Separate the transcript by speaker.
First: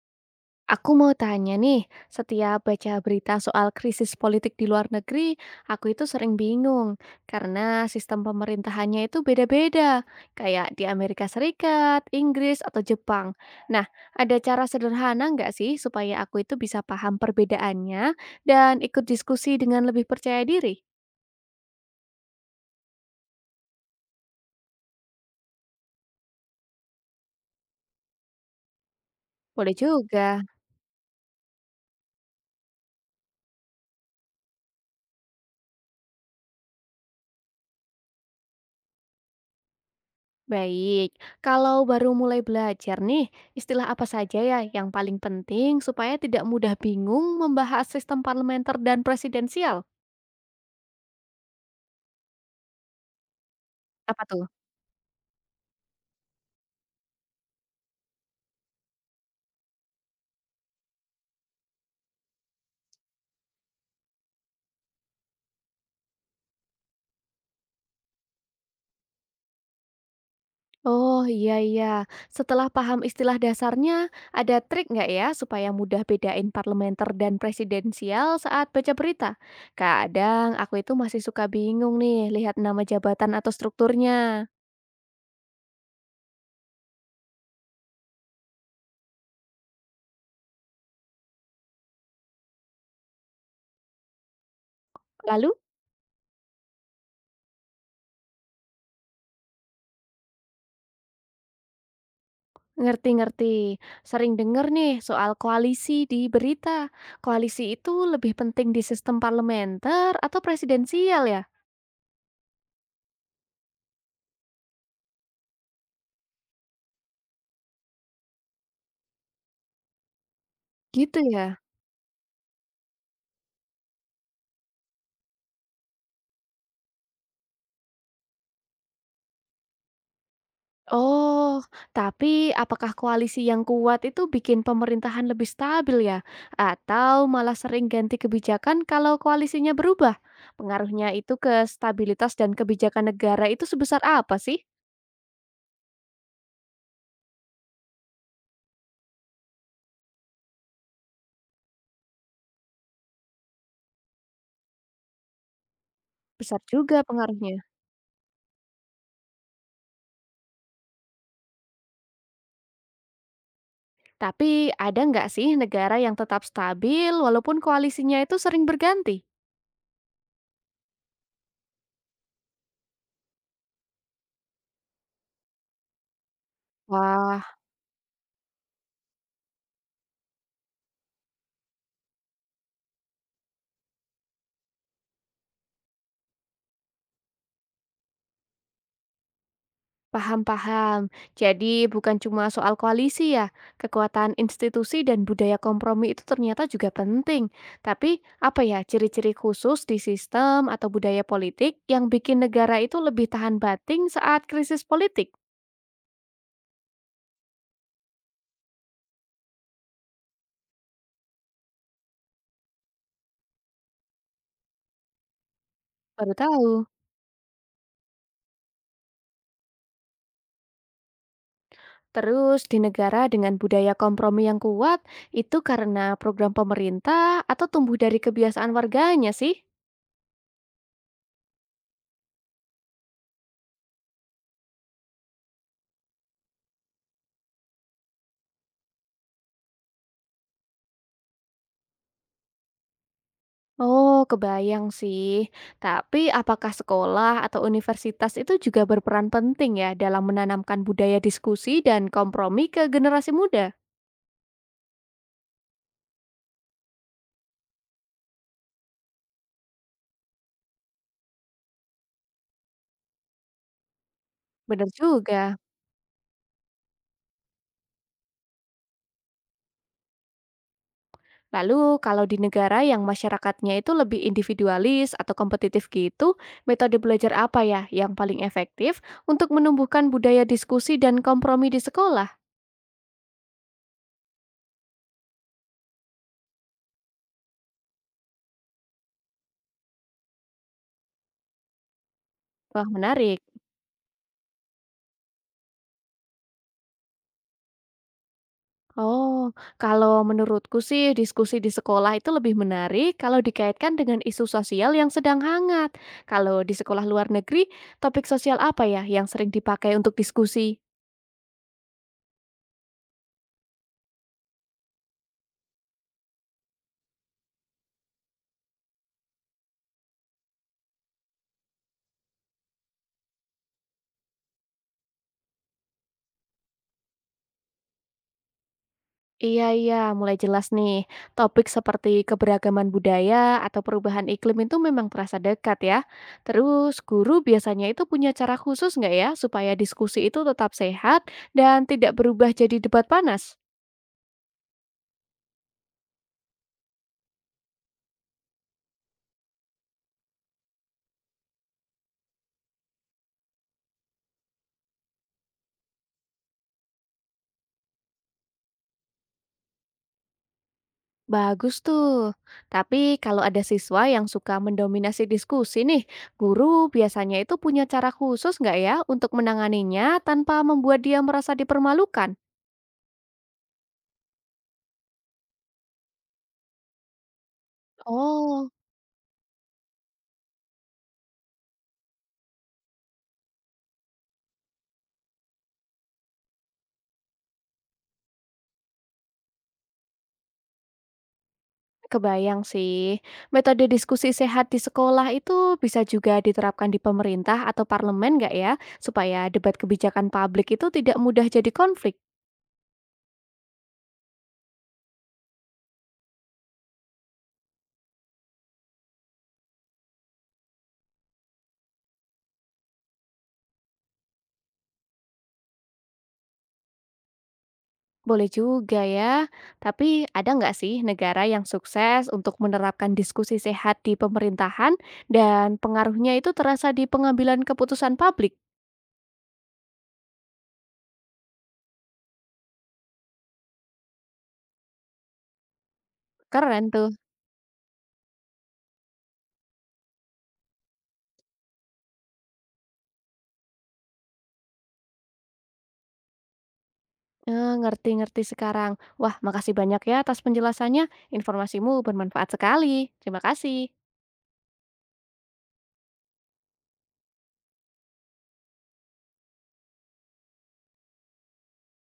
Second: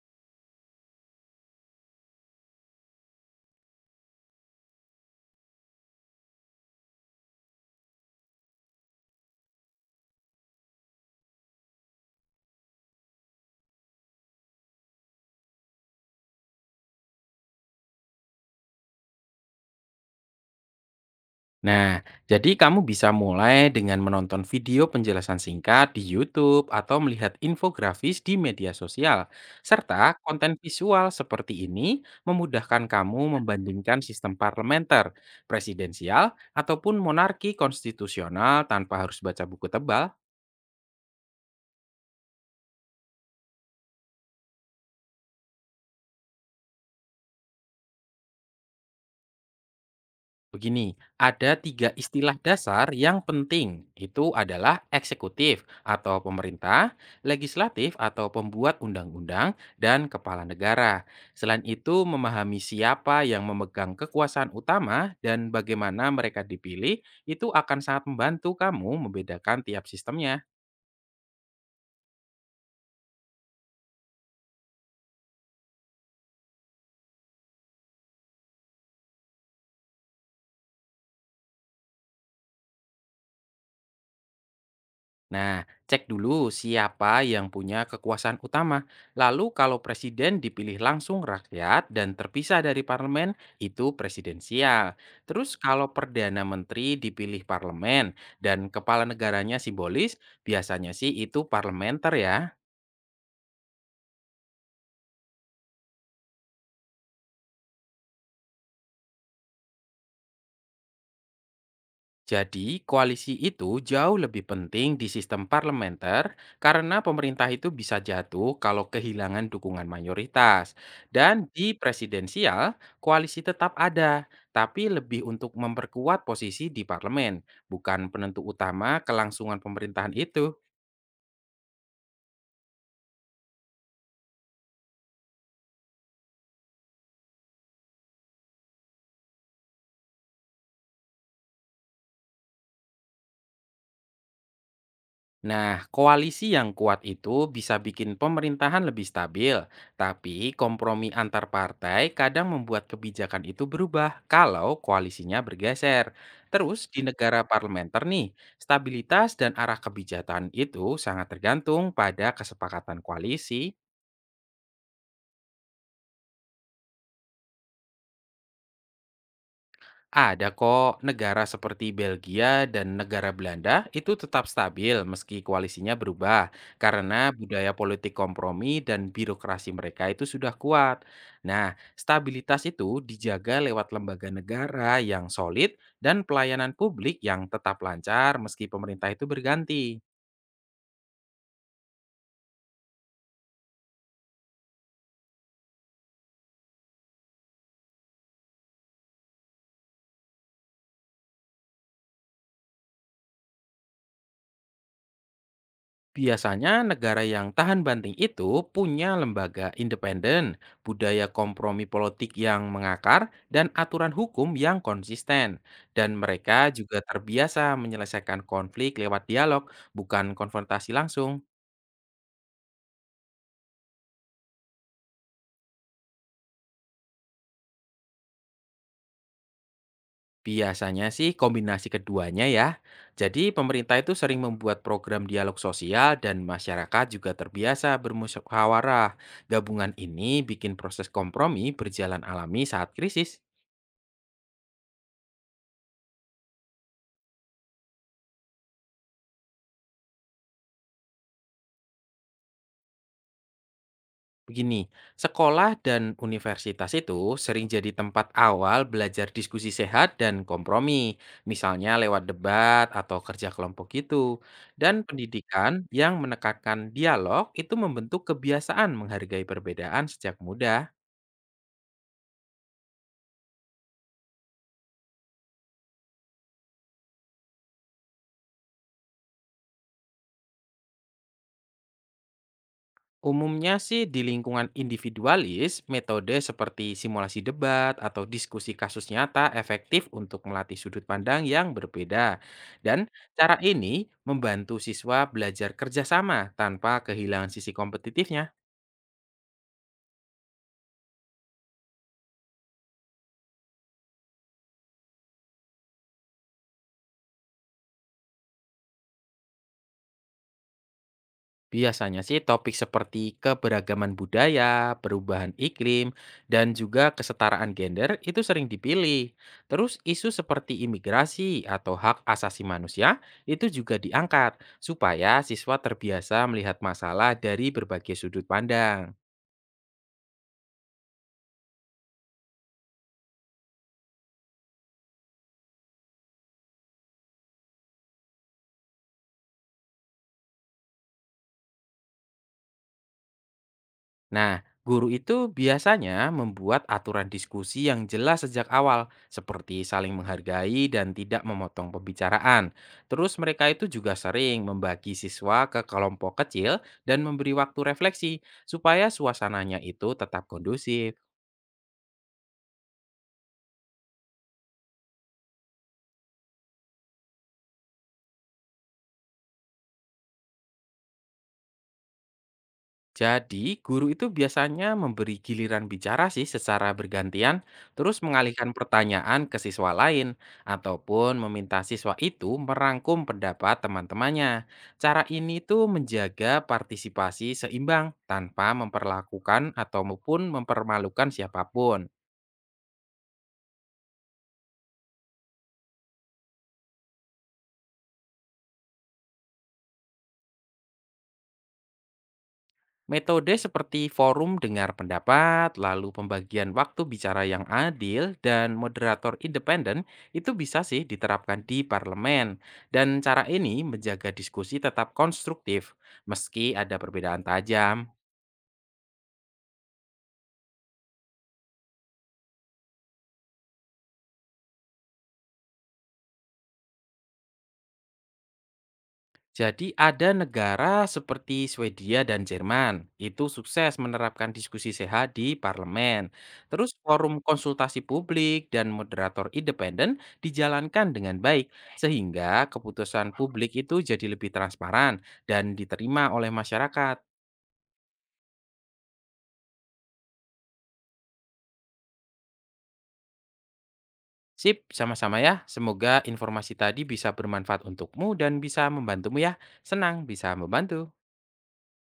Speaker 1: Aku mau tanya nih, setiap baca berita soal krisis politik di luar negeri, aku itu sering bingung karena sistem pemerintahannya itu beda-beda, kayak di Amerika Serikat, Inggris, atau Jepang. Nah, ada cara sederhana nggak sih supaya aku itu bisa paham perbedaannya dan ikut diskusi dengan lebih percaya diri?
Speaker 2: Nah, jadi kamu bisa mulai dengan menonton video penjelasan singkat di YouTube atau melihat infografis di media sosial,
Speaker 1: Boleh
Speaker 2: serta
Speaker 1: juga.
Speaker 2: konten visual seperti ini memudahkan kamu membandingkan sistem parlementer, presidensial, ataupun monarki konstitusional tanpa harus baca buku tebal.
Speaker 1: Baik, kalau baru mulai belajar nih, istilah apa saja ya yang paling penting supaya tidak mudah bingung membahas sistem parlementer dan presidensial?
Speaker 2: Begini, ada 3 istilah dasar yang penting.
Speaker 1: Apa
Speaker 2: Itu
Speaker 1: tuh?
Speaker 2: adalah eksekutif atau pemerintah, legislatif atau pembuat undang-undang, dan kepala negara. Selain itu, memahami siapa yang memegang kekuasaan utama dan bagaimana mereka dipilih, itu akan sangat membantu kamu membedakan tiap sistemnya.
Speaker 1: Oh iya iya, setelah paham istilah dasarnya, ada trik nggak ya supaya mudah bedain parlementer dan presidensial saat baca berita? Kadang aku itu masih suka bingung nih lihat nama jabatan atau strukturnya.
Speaker 2: Nah, cek dulu siapa yang punya kekuasaan utama. Lalu kalau presiden dipilih langsung rakyat dan terpisah dari parlemen, itu presidensial.
Speaker 1: Lalu.
Speaker 2: Terus kalau perdana menteri dipilih parlemen dan kepala negaranya simbolis, biasanya sih itu parlementer ya.
Speaker 1: Ngerti-ngerti. Sering dengar nih soal koalisi di berita. Koalisi itu lebih penting di sistem parlementer atau presidensial ya?
Speaker 2: Jadi, koalisi itu jauh lebih penting di sistem parlementer karena pemerintah itu bisa jatuh kalau kehilangan dukungan mayoritas.
Speaker 1: Gitu
Speaker 2: Dan
Speaker 1: ya?
Speaker 2: di presidensial, koalisi tetap ada, tapi lebih untuk memperkuat posisi di parlemen, bukan penentu utama kelangsungan pemerintahan itu.
Speaker 1: Oh, tapi apakah koalisi yang kuat itu bikin pemerintahan lebih stabil ya? Atau malah sering ganti kebijakan kalau koalisinya berubah? Pengaruhnya itu ke stabilitas dan kebijakan negara itu sebesar apa sih?
Speaker 2: Nah, koalisi yang kuat itu bisa bikin pemerintahan lebih stabil, tapi kompromi antar partai kadang membuat kebijakan itu berubah kalau koalisinya bergeser.
Speaker 1: Besar
Speaker 2: Terus
Speaker 1: juga
Speaker 2: di negara
Speaker 1: pengaruhnya.
Speaker 2: parlementer nih, stabilitas dan arah kebijakan itu sangat tergantung pada kesepakatan koalisi.
Speaker 1: Tapi ada nggak sih negara yang tetap stabil walaupun koalisinya itu sering berganti?
Speaker 2: Ada kok negara seperti Belgia dan negara Belanda itu tetap stabil meski koalisinya berubah karena
Speaker 1: Wah,
Speaker 2: budaya politik kompromi dan birokrasi mereka itu sudah kuat. Nah, stabilitas itu dijaga lewat lembaga negara yang solid dan pelayanan publik yang tetap lancar meski pemerintah itu berganti.
Speaker 1: paham-paham. Jadi bukan cuma soal koalisi ya, kekuatan institusi dan budaya kompromi itu ternyata juga penting. Tapi apa ya ciri-ciri khusus di sistem atau budaya politik yang bikin negara itu lebih tahan banting saat krisis politik?
Speaker 2: Biasanya negara yang tahan banting itu punya lembaga independen, budaya kompromi politik yang mengakar, dan aturan hukum yang konsisten. Dan
Speaker 1: Baru
Speaker 2: mereka
Speaker 1: tahu.
Speaker 2: juga terbiasa menyelesaikan konflik lewat dialog, bukan konfrontasi langsung.
Speaker 1: Terus di negara dengan budaya kompromi yang kuat, itu karena program pemerintah atau tumbuh dari kebiasaan warganya sih?
Speaker 2: Biasanya sih kombinasi keduanya ya. Jadi pemerintah itu sering membuat program dialog sosial dan masyarakat juga terbiasa bermusyawarah. Gabungan ini bikin proses kompromi berjalan alami saat krisis.
Speaker 1: Oh, kebayang sih. Tapi apakah sekolah atau universitas itu juga berperan penting ya dalam menanamkan budaya diskusi dan kompromi ke generasi muda?
Speaker 2: Begini, sekolah dan universitas itu sering jadi tempat awal belajar diskusi sehat dan kompromi, misalnya lewat debat atau kerja kelompok gitu.
Speaker 1: Benar
Speaker 2: Dan
Speaker 1: juga.
Speaker 2: pendidikan yang menekankan dialog itu membentuk kebiasaan menghargai perbedaan sejak muda.
Speaker 1: Lalu kalau di negara yang masyarakatnya itu lebih individualis atau kompetitif gitu, metode belajar apa ya yang paling efektif untuk menumbuhkan budaya diskusi dan kompromi di sekolah?
Speaker 2: Umumnya sih di lingkungan individualis, metode seperti simulasi debat atau diskusi kasus nyata efektif untuk melatih sudut pandang yang berbeda.
Speaker 1: Wah
Speaker 2: Dan
Speaker 1: menarik.
Speaker 2: cara ini membantu siswa belajar kerjasama tanpa kehilangan sisi kompetitifnya.
Speaker 1: Oh, kalau menurutku sih diskusi di sekolah itu lebih menarik kalau dikaitkan dengan isu sosial yang sedang hangat. Kalau di sekolah luar negeri, topik sosial apa ya yang sering dipakai untuk diskusi?
Speaker 2: Biasanya sih topik seperti keberagaman budaya, perubahan iklim, dan juga kesetaraan gender itu sering dipilih. Terus isu seperti imigrasi atau hak asasi manusia itu juga diangkat supaya siswa terbiasa melihat masalah dari berbagai sudut pandang.
Speaker 1: Iya, iya, mulai jelas nih. Topik seperti keberagaman budaya atau perubahan iklim itu memang terasa dekat ya. Terus, guru biasanya itu punya cara khusus nggak ya supaya diskusi itu tetap sehat dan tidak berubah jadi debat panas?
Speaker 2: Nah, guru itu biasanya membuat aturan diskusi yang jelas sejak awal, seperti saling menghargai dan tidak memotong pembicaraan. Terus mereka itu juga sering membagi siswa ke kelompok kecil dan memberi waktu refleksi supaya suasananya itu tetap kondusif.
Speaker 1: Bagus tuh. Tapi kalau ada siswa yang suka mendominasi diskusi nih, guru biasanya itu punya cara khusus nggak ya untuk menanganinya tanpa membuat dia merasa dipermalukan?
Speaker 2: Jadi, guru itu biasanya memberi giliran bicara sih secara bergantian, terus
Speaker 1: Oh,
Speaker 2: mengalihkan pertanyaan ke siswa lain, ataupun meminta siswa itu merangkum pendapat teman-temannya. Cara ini tuh menjaga partisipasi seimbang tanpa memperlakukan ataupun mempermalukan siapapun.
Speaker 1: kebayang sih, metode diskusi sehat di sekolah itu bisa juga diterapkan di pemerintah atau parlemen nggak ya? Supaya debat kebijakan publik itu tidak mudah jadi konflik.
Speaker 2: Metode seperti forum dengar pendapat, lalu pembagian waktu bicara yang adil, dan moderator independen itu bisa sih diterapkan di parlemen. Dan cara ini menjaga diskusi tetap konstruktif, meski ada perbedaan tajam.
Speaker 1: Boleh juga ya, tapi ada nggak sih negara yang sukses untuk menerapkan diskusi sehat di pemerintahan dan pengaruhnya itu terasa di pengambilan keputusan publik?
Speaker 2: Jadi ada negara seperti Swedia dan Jerman itu sukses menerapkan diskusi sehat di parlemen.
Speaker 1: Keren
Speaker 2: Terus
Speaker 1: tuh.
Speaker 2: forum konsultasi publik dan moderator independen dijalankan dengan baik sehingga keputusan publik itu jadi lebih transparan dan diterima oleh masyarakat.
Speaker 1: Eh, ngerti-ngerti sekarang. Wah, makasih banyak ya atas penjelasannya. Informasimu bermanfaat sekali. Terima kasih.
Speaker 2: Sip, sama-sama ya. Semoga informasi tadi bisa bermanfaat untukmu dan bisa membantumu ya. Senang bisa membantu.